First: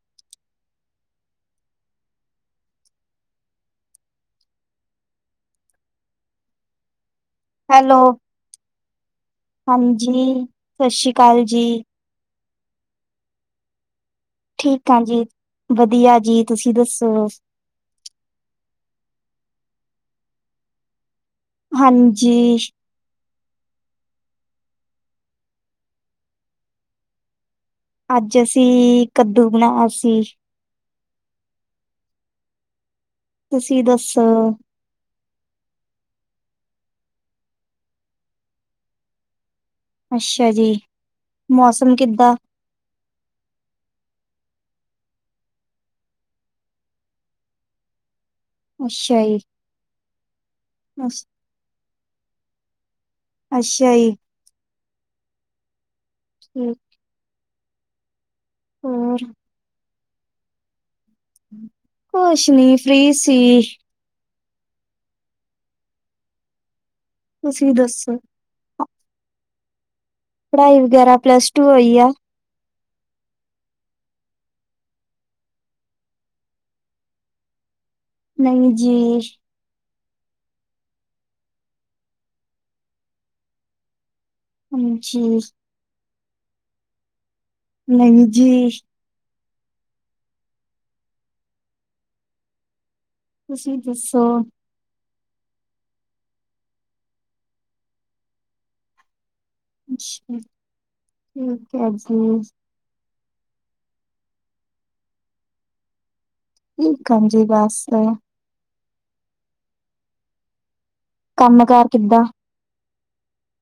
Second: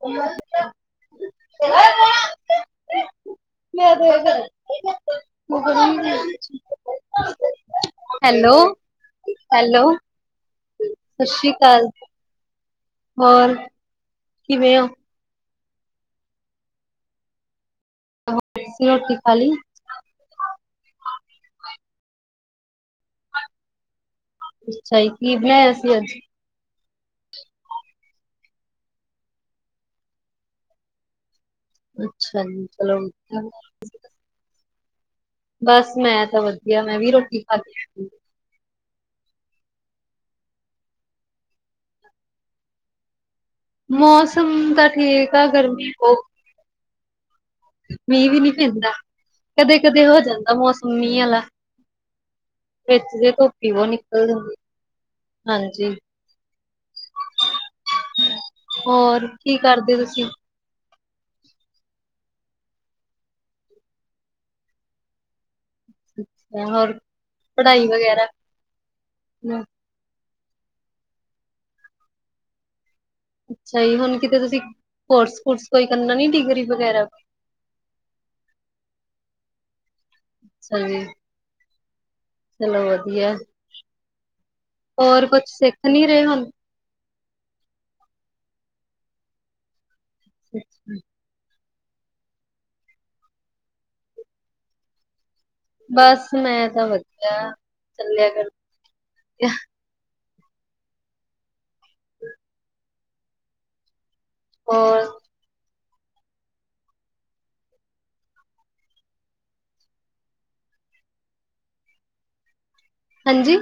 [unintelligible] ਮੈਂ hello, [unintelligible] hello hello, ਹਾਂਜੀ, ਸਤਿ ਸ਼੍ਰੀ ਸਸ ਅਕਾਲ ਸ੍ਰੀ ਜੀ, ਕਾਲ ਹੋਰ ਕਿਵੇਂ ਹੋ ਠੀਕ ਆ ਜੀ, ਵਧੀਆ ਜੀ, ਤੁਸੀਂ ਦੱਸੋ। ਤੁਸੀ ਰੋਟੀ ਖਾਲੀ। ਹਾਂਜੀ ਅੱਛਾ ਜੀ, ਕੀ ਬਣਾਇਆ ਸੀ ਅੱਜ? ਅੱਜ ਅਸੀਂ ਕੱਦੂ ਬਣਾਇਆ ਸੀ। ਅੱਛਾ ਜੀ, ਚਲੋ। ਤੁਸੀਂ ਦੱਸੋ? ਬਸ ਮੈਂ ਤਾਂ ਵਧੀਆ ਮੈਂ ਵੀ ਰੋਟੀ ਖਾਦੀ। ਅੱਛਾ ਜੀ ਮੌਸਮ ਕਿੱਦਾਂ? ਮੌਸਮ ਤਾਂ ਠੀਕ ਆ, ਗਰਮੀ ਬਹ ਮੀਂਹ ਵੀ ਨੀ ਪੈਂਦਾ ਅੱਛਾ ਜੀ। ਕਦੇ-ਕਦੇ ਹੋ ਜਾਂਦਾ ਮੌਸਮ ਮੀਂਹ ਅੱਛ ਆਲਾ। ਵਿੱਚ ਦੇ ਧੁਪੀ ਉਹ ਅੱਛਾ ਜੀ, ਨਿਕਲ ਜਾਂਦੀ, ਹਾਂਜੀ। ਹੂੰ ਹੋਰ ਕੀ ਕਰਦੇ ਤੁਸੀਂ। ਕੁਸ਼ ਨੀ ਫ੍ਰੀ ਸੀ। ਹੋਰ ਤੁਸੀਂ ਪੜ੍ਹਾਈ ਦੱਸੋ? ਵਗੈਰਾ ਪੜ੍ਹਾਈ ਵਗੈਰਾ ਪਲੱਸ ਟੂ ਹੋਈ ਆ। ਅੱਛਾ ਜੀ ਹੁਣ ਕਿਤੇ ਤੁਸੀਂ ਕੋਰਸ ਕੁਰਸ ਕੋਈ ਕਰਨਾ ਨੀ ਡਿਗਰੀ ਵਗੈਰਾ। ਨਈ ਜੀ। ਸਹੀ ਚਲੋ ਵਧੀਆ, ਹਾਂਜੀ, ਹੋਰ ਕੁਛ ਸਿੱਖ ਨੀ ਰਹੇ ਹੁਣ। ਨਈ ਜੀ। [unintelligible] ਤੁਸੀਂ ਦੱਸੋ। ਬਸ ਮੈਂ ਤਾਂ ਵਧੀਆ, ਚੱਲਿਆ ਕਰ ਧੀਆ। ਅੱਛਾ ਠੀਕ ਹੈ ਜੀ। ਹੋਰ ਠੀਕ ਆ ਜੀ ਬਸ। ਕੰਮ ਕਾਰ ਕਿੱਦਾਂ? ਹਾਂਜੀ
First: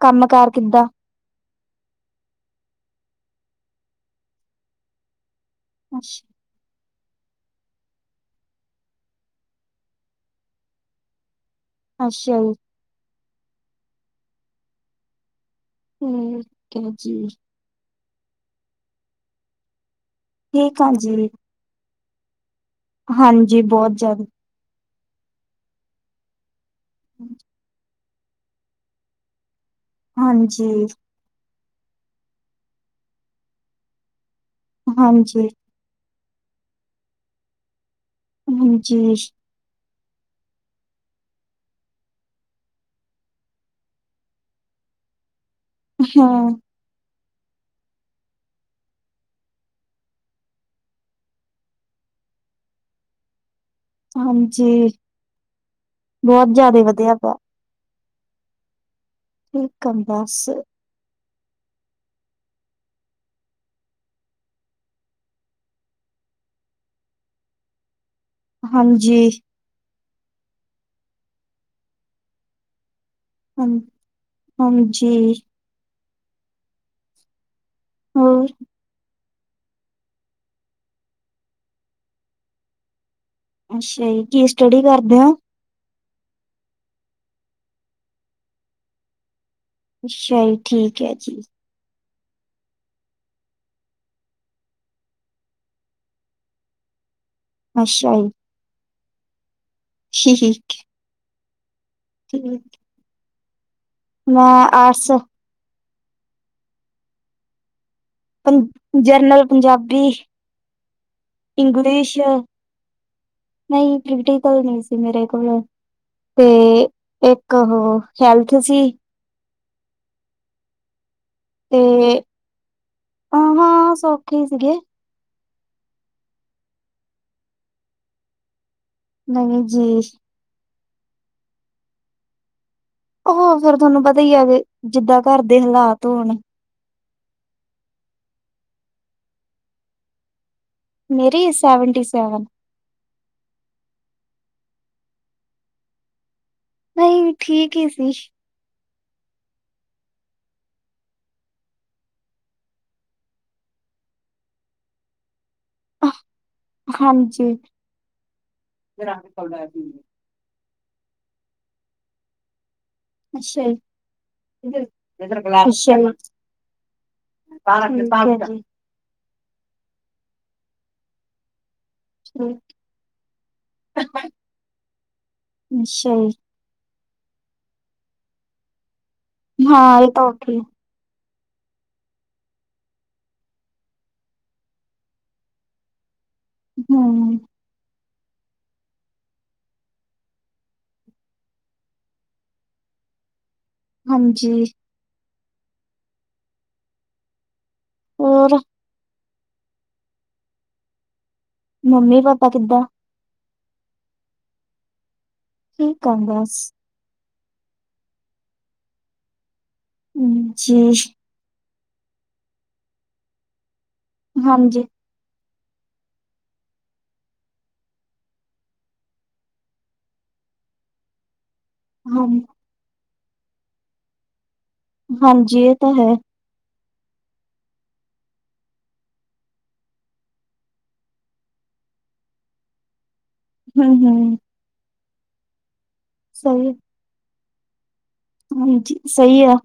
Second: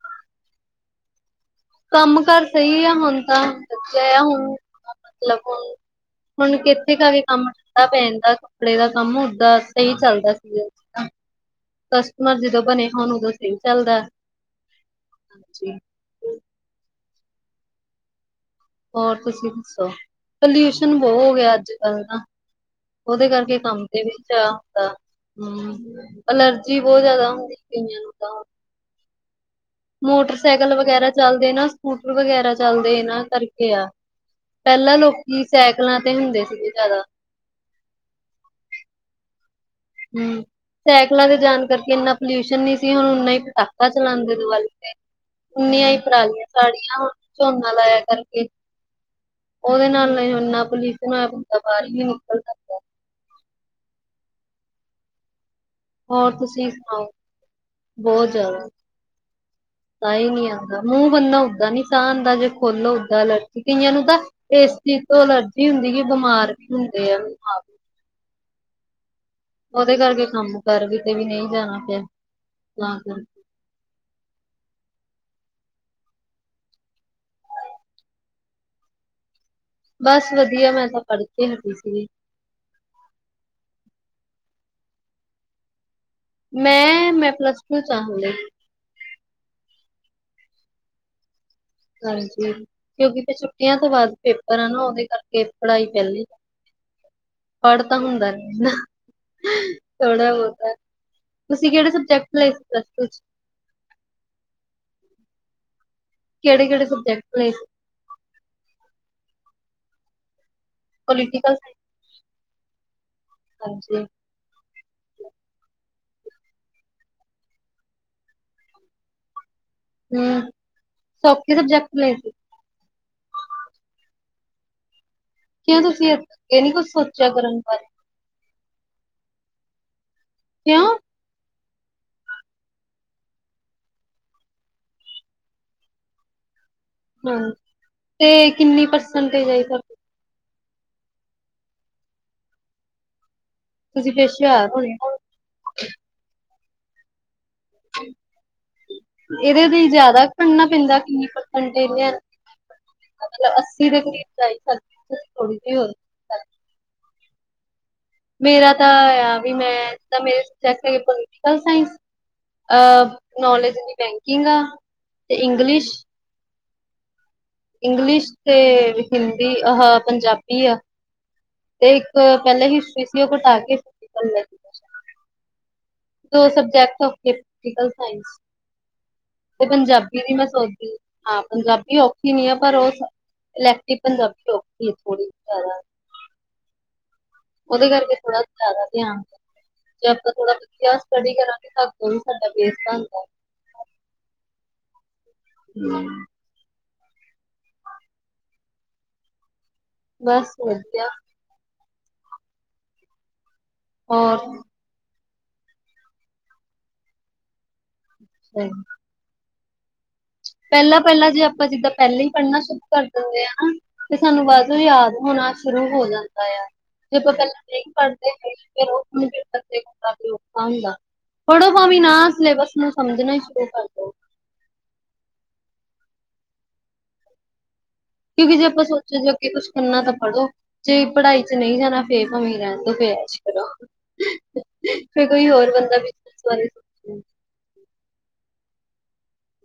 ਕੰਮ ਕਾਰ ਕਿੱਦਾਂ? ਕੰਮ ਕਾਰ ਸਹੀ ਆ ਹੁਣ ਤਾ [unintelligible] ਆ ਹੁਣ ਮਤਲਬ ਹੁਣ ਅੱਛ ਹੁਣ ਕਿੱਥੇ ਕਾ ਕੇ ਕੰਮ ਠਂਢਾ ਪੈ ਜਾਂਦਾ, ਕੱਪੜੇ ਦਾ ਕੰਮ ਓਦਾਂ ਸਹੀ ਚੱਲਦਾ ਸੀਗਾ। ਅੱਛਾ ਕਸਟਮਰ ਜਦੋਂ ਬਣੇ ਹੋਣ ਉਦੋਂ ਸਹੀ ਚੱਲਦਾ। ਹੂੰ ਕ ਜੀ। ਹੋਰ ਤੁਸੀਂ ਦੱਸੋ, ਠੀਕ ਆ ਪਲਿਊਸ਼ਨ ਬਹੁਤ ਜੀ ਹੋ ਗਿਆ ਅੱਜ ਕੱਲ ਨਾ। ਉਹਦੇ ਕਰਕੇ ਹਾਂਜੀ ਕੰਮ ਬਹੁਤ ਦੇ ਵੀ ਜ਼ਿਆਦਾ ਜਾ ਹੁੰਦਾ ਹਮ ਅਲਰਜੀ ਬੌਤ ਜਾਦਾ ਹੁੰਦੀ। ਕਈਆ ਨੂੰ ਤਾਂ ਹਾਂਜੀ ਮੋਟਰਸਾਈਕਲ ਵਗੈਰਾ ਚੱਲਦੇ, ਨਾ ਸਕੂਟਰ ਵਗੈਰਾ ਚੱਲਦੇ ਇਹਨਾਂ ਕਰਕੇ ਆ ਪੈਲਾਂ ਲੋਕੀ ਹਾਂਜੀ ਸੈਕਲਾਂ ਤੇ ਹੁੰਦੇ ਸੀਗੇ ਜ਼ਿਆਦਾ ਹਾਂਜੀ ਹਮ ਸੈਕਲਾਂ ਤੇ ਜਾਣ ਕਰਕੇ ਇੰਨਾ ਪੋਲਿਊਸ਼ਨ ਨਹੀਂ ਸੀ ਹੁਣ ਓਨਾ ਹੀ ਪਟਾਕਾ ਚਲਾਂਦੇ ਦ ਵਲ ਗ ਉਨੀਆਂ ਹੀ ਪਰਾਲੀਆਂ ਹਾਂ ਸਾੜੀਆਂ ਹੁਣ ਝੋਨਾ ਲਾਇਆ ਕਰਕੇ ਉਹਦੇ ਨਾਲ ਨਾ ਪੁਲਿਊਸ਼ਨ ਹੋਇਆ ਬੰਦਾ ਬਾਹਰ ਨ ਨਿਕਲ ਸਕਦਾ ਹਾਂਜੀ ਬੋਤ ਜਿਆਦਾ ਵਧੀਆ ਪਿਆ ਬੋਤ ਜ਼ਿਆਦਾ ਠੀਕ ਆ ਤਾਂ ਹੀ ਬਸ ਨਹੀਂ ਆਂਦਾ ਮੂੰਹ ਬੰਨੋ ਓਦਾਂ ਨੀ ਸਾਹ ਆਦਾ ਜੇ ਖੋਲੋ ਓਦਾਂ ਲਰਜੀ ਕਈਆਂ ਨੂੰ ਤਾਂ ਇਸ ਚੀਜ਼ ਤੋਂ ਅਲਰਜੀ ਹੁੰਦੀ ਕਿ ਬਿਮਾਰ ਕੀ ਹੁੰਦੇ ਆਾਂ ਹਾਂਜੀ ਉਹਦੇ ਕਰਕੇ ਕੰਮ ਕਰ ਕਿਤੇ ਵੀ ਨਹੀਂ ਜਾਣਾ ਪਿਆ ਤਾਂ ਕਰ ਹ ਹਜੀ ਹੋਰ ਬਸ ਵਧੀਆ ਮੈਂ ਤਾਂ ਪੜ੍ਹ ਕੇ ਹਟੀ ਸੀਗੀ ਅੱਛਾ ਜੀ ਕੀ ਸਟੱਡੀ ਕਰਦੇ ਹੋ ਮੈਂ ਮੈਂ ਪਲੱਸ ਟੂ ਚਾਂਹਾਲੇ ਅੱਛਾ ਜੀ ਠੀਕ ਹੈ ਜੀ ਹਾਂਜੀ ਕਿਉਂਕਿ ਫ ਛੁੱਟੀਆਂ ਤੋਂ ਬਾਅਦ ਪੇਪਰ ਆ ਨਾ ਉਹਦੇ ਕਰਕੇ ਪੜ੍ਹਾਈ ਪੈਲੀ ਪੜ੍ਹ ਤਾਂ ਅੱਛਾ ਹੁੰਦਾ ਨੀ ਇੰਨਾ ਥੋੜਾ ਜੀ ਬੋਤਾ ਤੁਸੀਂ ਕਿਹੜੇ ਸਬਜੈਕਟ ਲ ਏ ਠੀਕ ਪਲੱ ਸ ਟੂ ਚ ਮੈਂ ਆਰਟਸ ਕਿਹੜ ਕਿਹੜੇ ਸਬਜਕਟ ਲੇ ਸੀ ਪੰ general Punjabi political English science ਨਹੀਂ ਹਾਂਜੀ ਪ੍ਰਟੀਕਲ ਨਹੀਂ ਮੇਰੇ ਕੋਲ ਤੇ ਇੱਕ ਉਹ ਹੈਲਥ ਸੀ ਹਮ ਤੇ ਆਹ ਹਾਂ ਸੌਖੇ ਸੀਗੇ ਕਿਉਂ ਤੁਸੀਂ ਇਹ ਨੀ ਕੁੱਝ ਸੋਚਿਆ ਕਰਨ ਬਾਰੇ ਨਹੀਂ ਜੀ ਕਿਉਂ ਉਹ ਫੇਰ ਤੁਹਾਨੂੰ ਪਤਾ ਹੀ ਆ ਕਿ ਜਿੱਦਾਂ ਘਰ ਦੇ ਹਾਲਾਤ ਹੋਣ ਹਾਂਜੀ ਤੇ ਕਿੰਨੀ ਪਰਸੈਂਟੇਜ ਆ ਮੇਰੀ ਸੈਵਨਟੀ ਸੈਵਨ ਤੁਸੀਂ ਫੇਰ ਸ਼ਿਆ ਰ ਹੋਣੇ ਨਹੀਂ ਠੀਕ ਹੀ ਸੀ ਇਹਦੇ ਲਈ ਜਿਆਦਾ ਪੜਨਾ ਪੈਂਦਾ ਕਿੰਨੀ ਪਰਸੈਂਟ ਇਹਦੇ ਮਤ ਅੱਸੀ ਦੇ ਕਰੀਬ ਜਾਈਦਾ ਸੀ ਥੋੜੀ ਜੀ ਹੋਰ ਹਾਂਜੀ ਮੇਰਾ ਤਾਂ ਆ ਵੀ ਮੈਂ ਤਾਂ ਮੇਰੇ ਸਬਜੈਕਟ ਹੈਗੇ ਪੋਲੀਟੀਕਲ ਸਾਇੰਸ ਅਹ ਅੱਛਾ ਜੀ ਅੱਛਾ ਨੋਲੇਜ ਜੀ ਬੈਂਕਿੰਗ ਆ ਠੀਕ ਤੇ ਹੈ ਇੰਗਲਿਸ਼ ਜੀ ਇੰਗਲਿਸ਼ ਤੇ ਹਿੰਦੀ ਆਹ ਪੰਜਾਬੀ ਆ ਤੇ ਇੱਕ ਪੈਲੇ ਹੀਸ਼ਟਰੀ ਸੀ ਓ ਕਟਾ ਕੇ ਜਈ ਦੋ ਸਬਜੈਕਟ ਓ ਪੁਲੀਟੀਕਲ ਸਾਇੰਸ ਤੇ ਹਾਂ ਇਹ ਪੰਜਾਬੀ ਤਾਂ ਵੀ ਮੈਂ ਔਖੀ ਸੋਚਦੀ ਹਾਂ ਪੰਜਾਬੀ ਔਖੀ ਨੀ ਆ ਪਰ ਓ ਇਲੈਕਟਿ ਪੰਜਾਬੀ ਔਖੀ ਥੋੜ੍ਹੀ ਜਾਦਾ ਹੂੰ ਉਹਦੇ ਕਰਕੇ ਥੋੜਾ ਜਾਦਾ ਧਿਆਨ ਜੇ ਆਪਾਂ ਥੋੜਾ ਵਧੀਆ ਸਟੱਡੀ ਕਰਾਂਗੇ ਤਦ ਵੀ ਸਾਡਾ ਬੇਸ ਬਣਦਾ। ਹਾਂਜੀ ਹੂੰ ਹੋਰ ਬਸ ਵਧੀਆ ਮੰਮੀ ਪਾਪਾ ਕਿੱਦਾਂ ਹੋਰ ਠੀਕ ਆ ਬਸ ਸਈ ਜੀ ਪੈਲਾਂ-ਪੈਲਾਂ ਜੇ ਆਪਾਂ ਜਿੱਦਾਂ ਪੈਲਾਂ ਹੀ ਪੜ੍ਹਨਾ ਸ਼ੁਰੂ ਕਰ ਦਿੰਦੇ ਆਂ। ਤੇ ਸਾਨੂੰ ਵਧ ਹਾਂਜੀ, ਵੀ ਯਾਦ ਹੋਣਾ ਸ਼ੁਰੂ ਹੋ ਜਾਂਦਾ ਆ। ਜੇ ਕੋਈ ਪੈਲਾਂ ਨਈ ਪੜ੍ਹਦੇ ਹੈਗੇ ਫਿਰ ਓ ਹੁਣ ਬੰਦੇ ਨੂੰ ਔਖਾ ਹੁੰਦਾ। ਪੜੋ ਭਾਵੇਂ ਨਾ ਹਾਂ, ਸਿਲੇਬਸ ਨੂੰ ਸਮਝਣਾ ਹੀ ਸ਼ੁਰੂ ਕਰ ਦੋ। ਹਾਂਜੀ ਇਹ ਤਾਂ ਹੈ। ਕਿਉਂਕਿ ਜੇ ਆਪਾਂ ਸੋਚੋ ਜ ਅੱਗੇ ਕੁਛ ਕਰਨਾ ਤਾਂ ਪੜ੍ਹੋ। ਜੇ ਪੜ੍ਹਾਈ 'ਚ ਨਹੀਂ ਜਾਣਾ ਫੇ ਭਾਵੇਂ ਰੈਣ ਤੋਂ ਫਿਰ ਐ ਹੂੰ-ਹੂੰ ਫੇਰ ਕੋਈ ਹੋਰ ਬੰਦਾ ਵੀ ਸਈ ਹਾਂਜੀ ਸਈ ਆ।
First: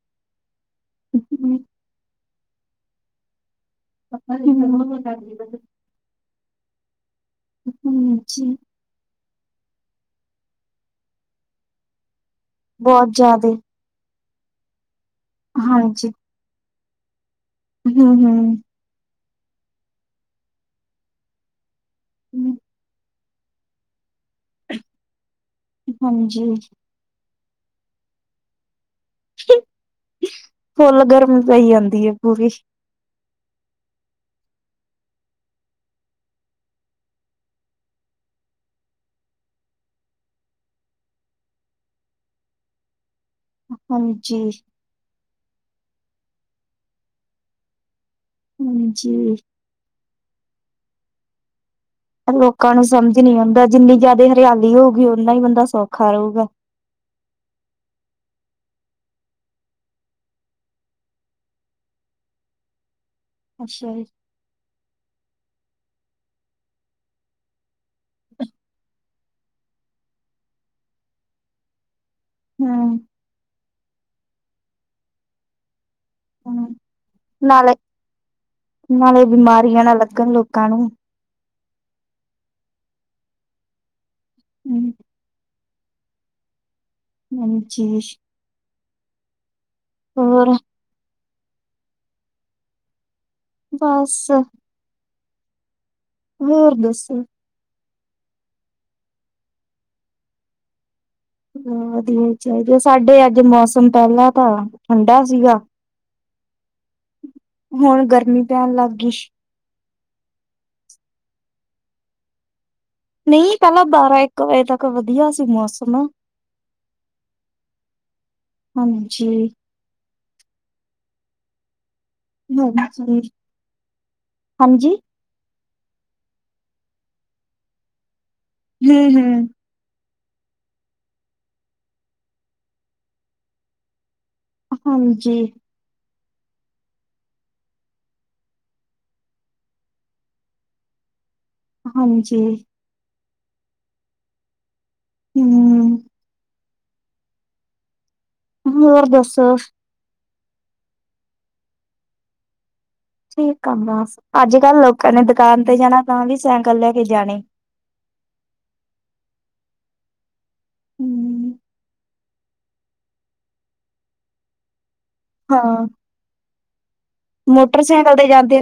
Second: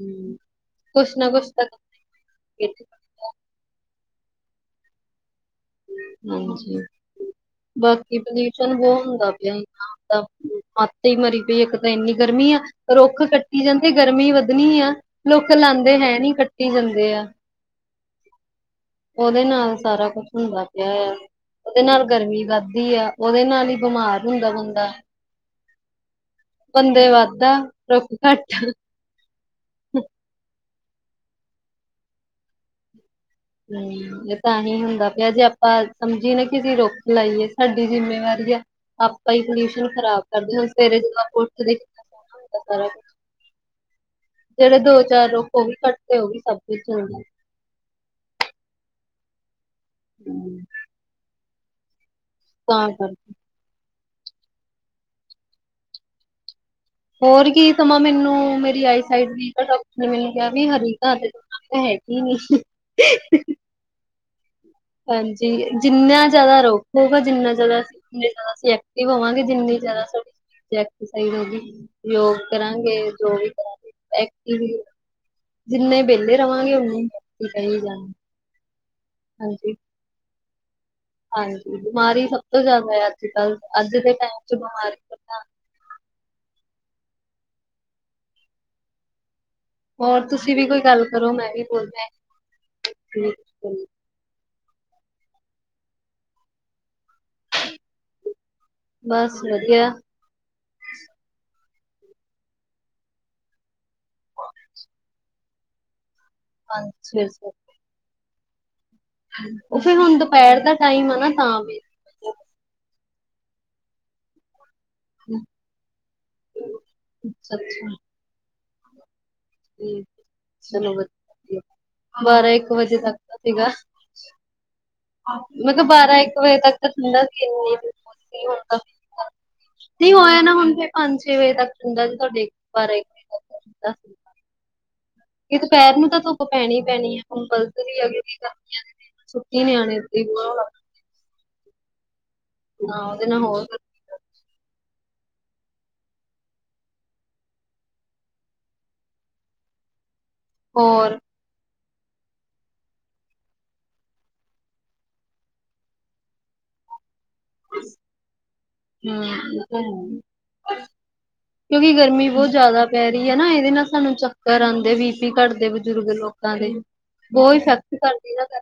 ਹੂੰ ਕੁਛ ਨਾ ਕੁਛ ਤਾਂ ਕਰਨਾ ਈ ਪੈਣਾ ਪਤਾ ਨਈ ਮੈਨੂੰ ਨੀ [unintelligible] ਹਾਂਜੀ ਬਾਕੀ ਪੋਲਿਊਸ਼ਨ ਬੋਤ ਹੁੰਦਾ ਪਿਆ। ਹ ਹੱਦ ਈ ਮਰੀ ਪਈ ਹੈ ਤਾਂ ਇੰਨੀ ਗਰਮੀ ਆ ਬਹੁਤ ਰੁੱਖ ਜ਼ਿਆਦੇ, ਕੱਟੀ ਜਾਂਦੀ ਗਰਮੀ ਵੱਧਣੀ ਆ ਰੁਖ ਲਾਂਦੇ ਹੈ ਨੀ ਕੱਟੀ ਜਾਂਦੇ ਆ। ਹੂੰ-ਹੂੰ ਉਹਦੇ ਨਾਲ ਸਾਰਾ ਕੁਛ ਹੁੰਦਾ ਪਿਆ ਆ ਉਹਦੇ ਨਾਲ ਗਰਮੀ ਵੱਧਦੀ ਆ। ਉਹਦੇ ਨਾਲ ਹੀ ਬਿਮਾਰ ਹੁੰਦਾ ਬੰਦਾ ਹਾਂਜੀ ਬੰਦੇ ਵੱਧ ਰੁੱਖ ਘੱਟ ਫੁੱਲ ਗਰਮ ਪਈ ਜਾਂਦੀ ਹੈ ਪੂਰੀ ਹੂੰ ਇਹ ਤਾਂ ਹੀ ਹੁੰਦਾ ਪਿਆ ਜੇ ਆਪਾਂ ਸਮਝੀਏ ਨਾ ਕਿ ਅਸੀਂ ਰੁੱਖ ਲਾਈਏ ਸਾਡੀ ਜਿੰਮੇਵਾਰੀ ਆ। ਆਪਾਂ ਹੀ ਪਲਿਊਸ਼ਨ ਖਰਾਬ ਕਰਦੇ ਹ ਸਵੇਰੇ ਜਦੋਂ ਆਪਾਂ ਉੱਠਦੇ ਕਿ [unintelligible] ਸਣਾ ਹੁੰਦਾ ਸਾਰਾ ਕੁ। ਹਾਂਜੀ ਦੋ ਚਾਰ ਰੁੱਖ ਹੋ ਵੀ ਘੱਟ ਤੇ ਹੋ ਵੀ ਸਭ ਕੁਛ ਚੱਲਦਾ। ਹਾਂਜੀ ਹੂੰ ਲੋਕਾਂ ਨੂੰ ਤਾਂ ਸਮਝ ਕਰਕੇ ਨੀ ਆਉਂਦਾ ਜਿੰਨੀ ਜਾਦਾ ਹਰਿਆਲੀ ਹੋਊਗੀ ਓਨਾ ਹੀ ਬੰਦਾ ਸੌਖਾ ਰਊਗਾ। ਹੋਰ ਕੀ ਸਮਾ ਮੈਨੂੰ ਮੇਰੀ ਆਈ ਸਾਈਡ ਵੀਕ ਆ, ਡਾਕਟਰ ਨੇ ਮੈਨੂੰ ਕਿਹਾ ਵਈ ਹਰੀ ਘਾਹ ਤੇ ਹੈ ਕੀ ਆ ਅੱਛਾ ਜੀ। ਹਾਂਜੀ। ਜਿੰਨਾ ਜਿਆਦਾ ਰੋਕੋਗੇ- ਜਿੰਨਾ ਜਿਆਦਾ ਓਨੇ ਜਿਆਦਾ ਅਸੀਂ ਐਕਟਿਵ ਹੋਵਾਂਗੇ, ਜਿੰਨੀ ਜ਼ਿਆਦਾ ਸਾਡੇ ਸਰੀਰ ਦੀ ਏਕਸਰਸਾਈਸ ਹੋੋਓਗੀ, ਯੋਗ। ਕਰਾਂਗੇ ਹੂੰ, ਜੋ ਵੀ ਕਰਾਂਗੇ ਐਕਟਿਵ ਜਿੰਨੇ ਰਵਾਗੇ ਹੂੰ ਓਹਨੇ ਕੀ ਨਾਲੇ ਕਹੀ ਜਾ। ਨਾਲੇ ਬਿਮਾਰੀਆਂ ਨਾ ਲੱਗਣ ਲੋਕਾਂ ਨੂੰ। ਹਾਂਜੀ ਬਿਮਾਰੀ ਸਭ ਤੋਂ ਜ਼ਿਆਦਾ ਆ, ਅੱਜ- ਕੱਲ, ਅੱਜ ਦੇ ਟਾਈਮ ਚ ਹੂੰ, ਬਿਮਾਰੀ ਪੇਹਲਾ। ਹਾਂਜੀ। ਹੋਰ ਤੁਸੀਂ ਵੀ ਕੋਈ ਗੱਲ ਕਰੋ ਮੈਂ ਹੀ ਬੋਲਦਾ। ਬਸ। ਹੋਰ ਦੱਸੋ। ਬਸ ਵੱਧੀਆ। ਵ ਵੱਧੀਆ ਚਾਹੀਦਾ, ਸਾਡੇ ਅੱਜ ਮੌਸਮ ਪਹਿਲਾ ਤਾਂ ਠੰਡਾ ਸੀਗਾ ਪੰਜ- ਛੇ ਸੋ। ਹੁਣ ਗਰਮੀ ਪੈਣ ਲੱਗ ਗਈ। ਓਹ ਫੇਰ ਹੁਣ ਦੁਪਹਿਰ ਦਾ ਟਾਈਮ ਆ ਨਾ, ਤਾਂ ਵੀ, ਨਹੀਂ ਪਹਿਲਾਂ ਬਾਰਾ-ਇੱਕ ਇਕ ਵਜੇ ਤੱਕ ਵਧੀਆ ਸੀ ਮੌਸਮ ਅੱਛਾ ਹਾਂਜੀ। ਹਾਂਜੀ ਚਲੋ ਵੱਧੀਆ, ਬਾਰਾਂ ਇੱਕ ਵਜੇ ਤੱਕ ਹਾਂਜੀ ਤਾਂ ਸੀਗਾ। ਹਾਂਜੀ ਮੈ ਕੇਆ ਬਾਰਾਂ ਇੱਕ ਵਜੇ ਤੱਕ ਤਾਂ ਠੰਡਾ ਸੀ। ਹਮ ਹਮ ਨਹੀਂ ਹੋ ਜਾਣਾ ਹੁਣ ਫੇਰ ਪੰਜ ਛੇ ਵਜੇ ਤੱਕ ਠੰਢਾ, ਜੇ ਤੁਹਾਡੇ ਬਾਰਾ-ਇੱਕ ਵਜੇ ਤੱਕ ਠੰਢਾ, ਹਾਂਜੀ। ਦੁਪਹਿਰ ਨੂੰ ਤਾਂ ਧੁੱਪ ਪੈਣੀ- ਪੈਣੀ ਆ, ਕੰਪਲਸਰੀ ਹੈਗੀ ਕੀ ਕਰਨੀਆ ਛੁੱਟੀਆ ਚ ਨਿਆਣੇ ਏਦਾ ਈ ਹਾਂਜੀ। ਨਾ ਉਹਦੇ ਨਾ ਹੋ ਹਮ ਹੋਰ ਦੱਸੋ। ਹੋਰ ਠੀਕ ਆ ਬਸ, ਅੱਜ -ਕੱਲ੍ਹ ਲੋਕਾਂ ਨੇ ਦੁਕਾਨ ਤੇ ਜਾਣਾ ਤਾਂ ਵੀ ਸੈਂਕਲ ਲੈ ਕੇ ਜਾਣੇ। ਹਮ ਇਹ ਤਾਂ ਹਮ ਕਿਉਂਕਿ ਗਰਮੀ ਬਹੁਤ ਜ਼ਿਆਦਾ ਪੈ ਰਹੀ ਹੈ ਨਾ, ਇਹਦੇ ਨਾਲ ਸਾਨੂੰ ਚੱਕਰ ਆਂਦੇ ਵੀ, ਬੀਪੀ ਘੱਟਦੇ ਹਾਂ ਬਜ਼ੁਰਗ ਲੋਕਾਂ ਦੇ, ਓ, ਈ ਇਫੈਕਟ ਮੋਟਰਸਾਈਕਲ ਤੇ ਕਰਦੀ ਨਾ ਜਾਂਦੇ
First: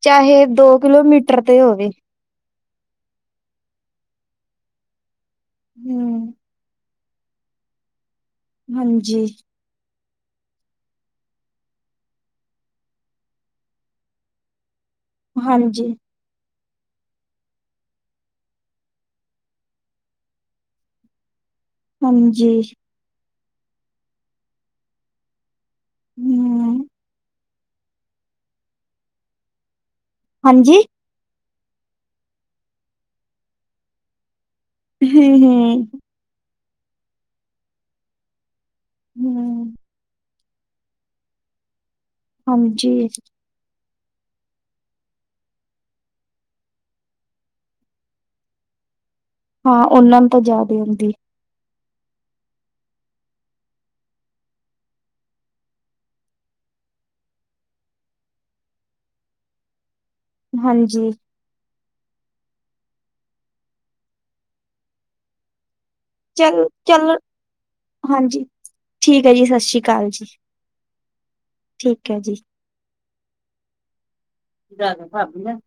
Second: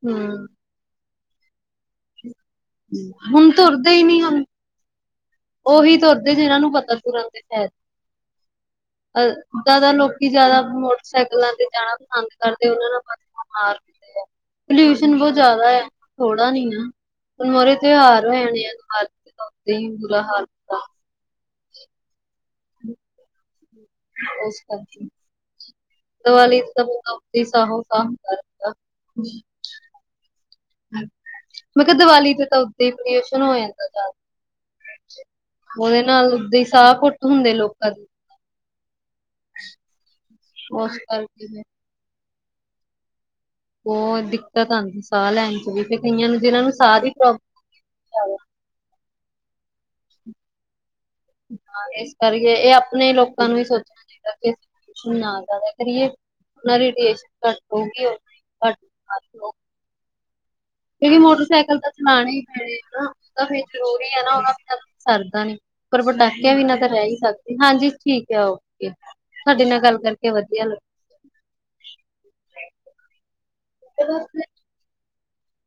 ਚਾਹੇ ਹੂੰ ਦੋ ਕਿਲੋਮੀਟਰ ਤੇ ਹੋਵੇ। ਹੁਣ ਤੁਰਦੇ ਹੀ, ਨੀ, ਹੁਣ ਓਹੀ ਹਮ ਤੁਰਦੇ ਜਿਹਨਾਂ ਨੂੰ ਪਤਾ ਤੁਰਨ ਦੇ ਫਾਇਦੇ, ਹਾਂਜੀ। ਜਾਦਾ ਲੋਕੀ ਜ਼ਾਦਾ ਮੋਟਰਸਾਈਕਲਾਂ ਤੇ ਜਾਣਾ ਪਸੰਦ ਕਰਦੇ ਉਹਨਾ ਨਾਲ ਬਾਰ ਪੋਲਿਊਸ਼ਨ ਬੋਤ ਜਾਦਾ ਹਾਂਜੀ, ਆ। ਥੋੜਾ ਨੀ ਆ, ਹੁਣ ਮੋਰੇ ਤਿਉਹਾਰ ਹੋਣੇ ਆ, ਹਾਲਦੇ ਹੀ ਬੁਰਾ ਹਾਲ ਹੁੰਦਾ ਹਾਂਜੀ ਇਸ ਕਰਕੇ ਹੂੰ, [unintelligible] [inaudible] ਹਾਂਜੀ? ਮੈਂ ਕਿਆ ਦੀਵਾਲੀ ਤੇ ਤਾਂ ਓਦਾਂ ਹੀ ਪਲਿਊਸ਼ਨ ਹੋ ਜਾਂਦਾ ਜਾਦਾ ਹੂੰ-ਹੂੰ। ਓਹਦੇ ਨਾਲ ਦੀ ਸਾਹ ਘੁੱਟ ਹੁੰਦੇ ਲੋਕਾਂ ਦੀ ਹੂੰ ਓਸ ਕਰਕੇ ਹਾਂਜੀ ਓਹ ਦਿੱਕਤ ਆਂਦੀ ਸਾਹ ਲੈਣ ਚ ਵੀ ਫਿਰ ਕਈਆਂ ਨੂੰ ਜਿਹਨਾਂ ਨੂੰ ਸਾਹ ਦੀ ਪ੍ਰੋਬਲਮ ਹਾਂ, ਓਹਨਾਂ ਨੂੰ ਤਾਂ ਜਿਆਦਾ ਓਨਦੀ ਹਾਂ ਇਸ ਕਰਏ ਏਹ ਆਪਣੇ ਲੋਕਾਂ ਨੂੰ ਵੀ ਸੋਚਣਾ [inaudible] ਚਾਹੀਦਾ ਕਿਸੀ ਨਾ ਜਾਦਾ ਕਰੀਏ। ਨਾ ਰੇਡੀਏਸ਼ਨ ਘੱਟ ਹੋਗੀ ਹੋਣੀ, ਘੱਟ ਅੱਠ-ਨੌ ਨੇ ਹਾਂਜੀ। ਕਿਉਕਿ ਮੋਟਰਸਾਈਕਲ ਤਾਂ ਚਲਾਣੇ ਹੀ ਪੈਣੇ ਨ ਨਾ ਉਹ ਤਾਂ ਫੇਰ ਜ਼ਰੂਰੀ ਹੈ ਨਾ ਉਦਾ ਸਰਦਾ ਨੀ। ਪਰ ਪਟਾਕਿਆਂ ਚੱਲ, ਬਿਨਾਂ ਤਾਂ ਰਹਿ ਹੀ ਚੱਲ, ਸਕਦੇ ਹਾਂਜੀ ਠੀਕ ਏ ਹਾਂਜੀ, ਓਕੇ ਠੀਕ ਹੈ ਜੀ, ਸਤਿ ਤੁਹਾਡੇ ਨਾਲ ਸ੍ਰੀ ਗੱਲ ਅਕਾਲ ਜੀ, ਕਰਕੇ ਵਧੀਆ ਲੱਗਾ। ਠੀਕ ਹੈ ਜੀ ਬ [unintelligible] ਜ਼ਿਆਦਾ [inaudible] ਨਾ